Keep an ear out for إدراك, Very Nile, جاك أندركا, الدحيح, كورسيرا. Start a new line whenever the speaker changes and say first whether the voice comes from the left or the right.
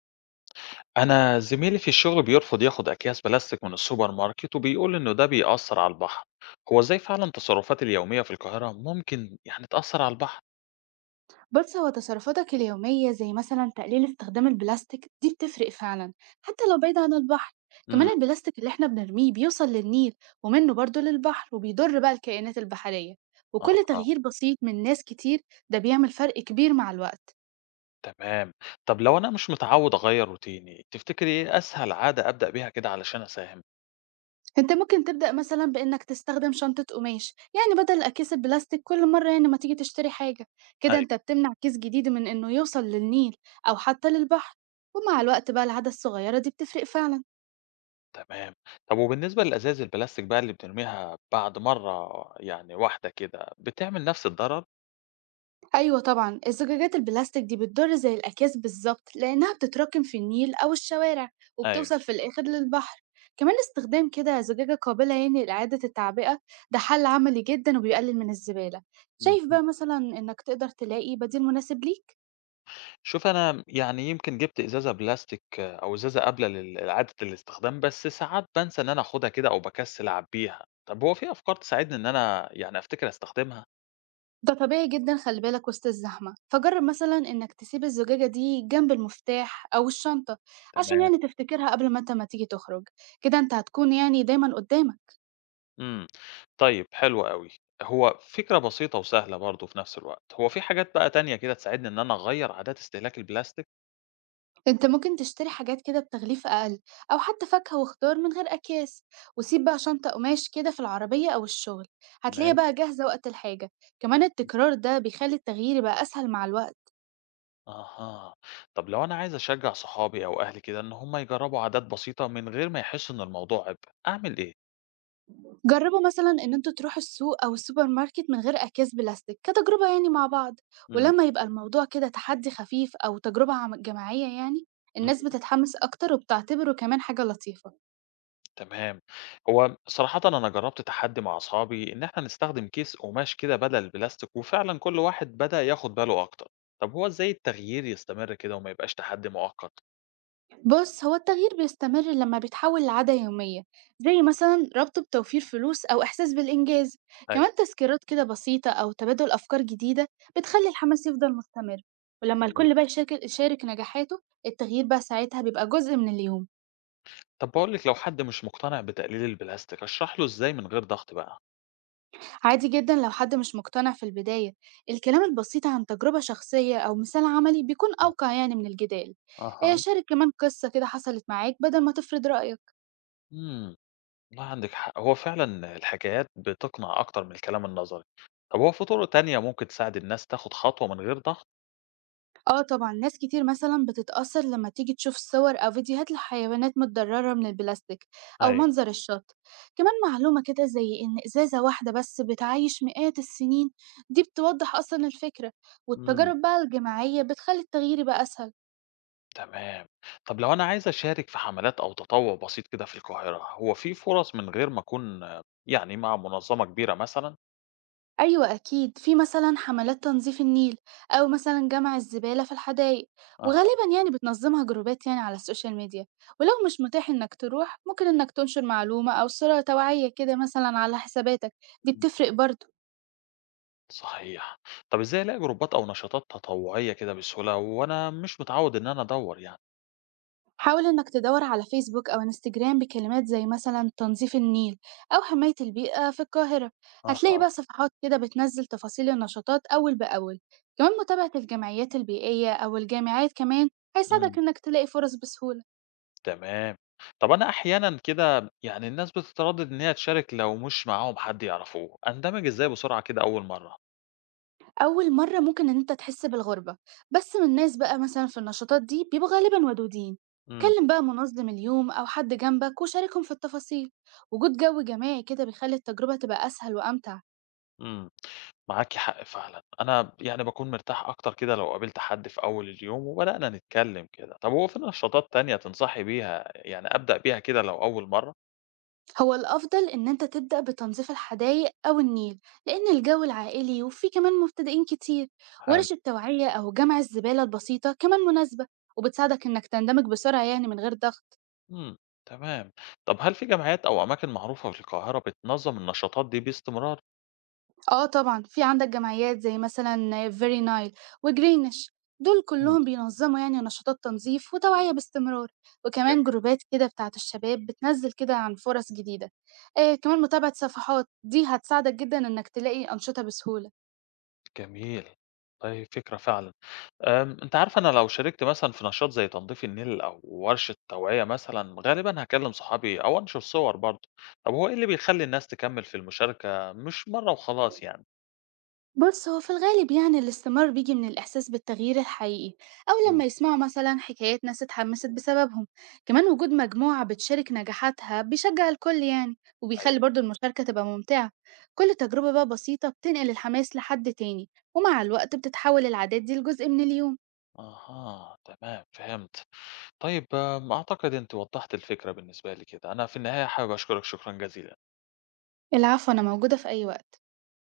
left: أنا زميلي في الشغل بيرفض ياخد أكياس بلاستيك من السوبر ماركت وبيقول إنه ده بيأثر على البحر، هو إزاي فعلا تصرفاتي اليومية في القاهرة ممكن يعني تأثر على البحر؟
right: بص هو تصرفاتك اليومية زي مثلا تقليل استخدام البلاستيك دي بتفرق فعلا حتى لو بعيد عن البحر. كمان
left: امم
right: البلاستيك اللي احنا بنرميه بيوصل للنيل ومنه برضه للبحر وبيضر بقى الكائنات البحرية،
left: آه
right: وكل
left: آه،
right: تغيير بسيط من ناس كتير ده بيعمل فرق كبير مع الوقت.
left: تمام، طب لو أنا مش متعود أغير روتيني، تفتكري إيه أسهل عادة أبدأ بيها كده علشان أساهم؟
right: انت ممكن تبدأ مثلا بإنك تستخدم شنطة قماش يعني بدل أكياس البلاستيك كل مرة يعني ما تيجي تشتري حاجة، كده
left: أيوه
right: انت بتمنع كيس جديد من إنه يوصل للنيل أو حتى للبحر. ومع الوقت بقى العادة الصغيرة دي بتفرق فعلا.
left: تمام، طب وبالنسبة للأزاز البلاستيك بقى اللي بنرميها بعد مرة يعني واحدة كده بتعمل نفس الضرر؟
right: أيوة طبعا الزجاجات البلاستيك دي بتضر زي الأكياس بالظبط لأنها بتتراكم في النيل أو الشوارع
left: أيوه.
right: وبتوصل في الآخر للبحر. كمان استخدام كده زجاجة قابلة يعني لإعادة التعبئة ده حل عملي جدا وبيقلل من الزبالة.
left: مم.
right: شايف بقى مثلا إنك تقدر تلاقي بديل مناسب ليك؟
left: شوف أنا يعني يمكن جِبت إزازة بلاستيك أو إزازة قابلة لل إعادة الاستخدام، بس ساعات بانسى إن أنا آخُدها كده أو باكسّل أعبّيها. طَب هو في أفكار تساعدني إن أنا يعني أفتكر أستخدمها؟
right: ده طبيعي جدا، خلي بالك وسط الزحمة، فجرب مثلا إنك تسيب الزجاجة دي جنب المفتاح أو الشنطة عشان
left: تمام،
right: يعني تفتكرها قبل ما أنت ما تيجي تخرج، كده أنت هتكون يعني دايما قدامك.
left: إمم. طيب حلو أوي. هو فكرة بسيطة وسهلة برضه في نفس الوقت. هو في حاجات بقى تانية كده تساعدني إن أنا أغيّر عادات استهلاك البلاستيك؟
right: انت ممكن تشتري حاجات كده بتغليف أقل أو حتى فاكهة وخضار من غير أكياس، وسيب بقى شنطة قماش كده في العربية أو الشغل هتلاقيها
left: ماشي.
right: بقى جاهزة وقت الحاجة. كمان التكرار ده بيخلي التغيير يبقى أسهل مع الوقت.
left: أها. طَب لو أنا عايز أشجّع صحابي أو أهلي كده إن هم يجرّبوا عادات بسيطة من غير ما يحسّوا إن الموضوع عِبء، أعمل إيه؟
right: جربوا مثلا إن انتوا تروحوا السوق أو السوبر ماركت من غير أكياس بلاستيك كتجربة يعني مع بعض.
left: إمم.
right: ولما يبقى الموضوع كده تحدي خفيف أو تجربة جماعية يعني، الناس
left: اهم.
right: بتتحمس أكتر وبتعتبره كمان حاجة لطيفة.
left: تمام. هو صراحةً أنا جرّبت تحدّي مع أصحابي إن إحنا نستخدم كيس قماش كده بدل البلاستيك، وفعلًا كل واحد بدأ ياخد باله أكتر. طب هو إزاي التغيير يستمر كده وما يبقاش تحدّي مؤقت؟
right: بص هو التغيير بيستمر لما بيتحول لعادة يومية، زي مثلا ربطه بتوفير فلوس أو إحساس بالإنجاز.
left: أيوه.
right: كمان تذكيرات كده بسيطة أو تبادل أفكار جديدة بتخلي الحماس يفضل مستمر. ولما
left: إمم.
right: الكل بقى يشارك نجاحاته، التغيير بقى ساعتها بيبقى جزء من اليوم.
left: طب باقول لِك لو حد مش مقتنع بتقليل البلاستيك، أشرح له إزاي من غير ضغط بقى؟
right: عادي جدا لو حد مش مقتنع في البداية، الكلام البسيط عن تجربة شخصية أو مثال عملي بيكون
left: آه.
right: أوقع يعني من الجدال. إيه،
left: أها.
right: شارك كمان قصة كده حصلت معاك بدل ما تفرض رأيك.
left: إمم. والله عندِك حق. هو فعلًا الحكايات بتقنع أكتر من الكلام النظري. طب هو في طُرق تانية ممكن تساعد الناس تاخد خطوة من غير ضغط؟
right: آه طبعًا، ناس كتير مثلًا بتتأثّر لمّا تيجي تشوف صور أو فيديوهات لحيوانات متضرّرة من البلاستيك أو
left: أيوه.
right: منظر الشط، كمان معلومة كده زي إن إزازة واحدة بس بتعيّش مئات السنين، دي بتوضّح أصلًا الفكرة،
left: إمم.
right: والتجارب بقى الجماعية بتخلّي التغيير يبقى أسهل.
left: تمام. طب لو أنا عايز أشارك في حملات أو تطوع بسيط كده في القاهرة، هو في فرص من غير ما أكون يعني مع منظمة كبيرة مثلًا؟
right: أيوة أكيد، في مثلا حملات تنظيف النيل أو مثلا جمع الزبالة في الحدائق،
left: أها،
right: وغالبا يعني بتنظمها جروبات يعني على السوشيال ميديا. ولو مش متاح إنك تروح ممكن إنك تنشر معلومة أو صورة توعية كده مثلا على حساباتك، دي بتفرق برضه.
left: صحيح. طب إزاي ألاقي جروبات أو نشاطات تطوعية كده بسهولة وأنا مش متعود إن أنا أدوّر يعني؟
right: حاول إنك تدور على فيسبوك أو انستجرام بكلمات زي مثلا تنظيف النيل أو حماية البيئة في القاهرة، هتلاقي
left: أها،
right: بقى صفحات كده بتنزل تفاصيل النشاطات أول بأول. كمان متابعة الجمعيات البيئية أو الجامعات كمان هيساعدك
left: إمم،
right: إنك تلاقي فرص بسهولة.
left: تمام. طب أنا أحيانًا كده يعني الناس بتتردد إن هي تشارك لو مش معاهم حد يعرفوه، أندمج إزاي بسرعة كده أول مرة؟
right: أول مرة ممكن إن أنت تحس بالغربة، بس من الناس بقى مثلا في النشاطات دي بيبقوا غالبا ودودين.
left: إمم.
right: كلم بقى منظم اليوم أو حد جنبك وشاركهم في التفاصيل، وجود جو جماعي كده بيخلي التجربة تبقى أسهل وأمتع.
left: إمم، معاكِ حق فعلًا، أنا يعني باكون مرتاح أكتر كده لو قابلت حد في أول اليوم وبدأنا نتكلم كده، طب هو في نشاطات تانية تنصحي بيها يعني أبدأ بيها كده لو أول مرة؟
right: هو الأفضل إن أنت تبدأ بتنظيف الحدائق أو النيل لأن الجو العائلي وفيه كمان مبتدئين كتير.
left: حلو.
right: ورش التوعية أو جمع الزبالة البسيطة كمان مناسبة وبتساعدك إنك تندمج بسرعة يعني من غير ضغط.
left: إمم، تمام، طب هل في جمعيات أو أماكن معروفة في القاهرة بتنظم النشاطات دي باستمرار؟
right: آه طبعًا، في عندك جمعيات زي مثلًا Very Nile وGreenish، دول
left: إمم.
right: كلّهم بينظّموا يعني نشاطات تنظيف وتوعية باستمرار، وكمان جروبات كده بتاعة الشباب بتنزّل كده عن فرص جديدة. كمان متابعة صفحات دي هتساعدك جدًا إنك تلاقي أنشطة بسهولة.
left: جميل. والله فكرة فعلًا. أنتِ عارفة أنا لو شاركت مثلًا في نشاط زي تنضيف النيل أو ورشة توعية مثلًا، غالبًا هاكلم صحابي أو أنشر صور برضه. طب هو إيه اللي بيخلّي الناس تكمل في المشاركة مش مرة وخلاص يعني؟
right: بص هو في الغالب يعني الاستمرار بيجي من الإحساس بالتغيير الحقيقي، أو لما
left: إمم.
right: يسمعوا مثلا حكايات ناس اتحمست بسببهم. كمان وجود مجموعة بتشارك نجاحاتها بيشجع الكل يعني وبيخلي
left: أيوه.
right: برضو المشاركة تبقى ممتعة. كل تجربة بقى بسيطة بتنقل الحماس لحد تاني، ومع الوقت بتتحول العادات دي لجزء من اليوم.
left: أها، تمام فهمت. طيب أعتقد أنتِ وضّحتِ الفكرة بالنسبة لي كده. أنا في النهاية حابب أشكرِك شكرًا جزيلًا.
right: العفو، أنا موجودة في أي وقت.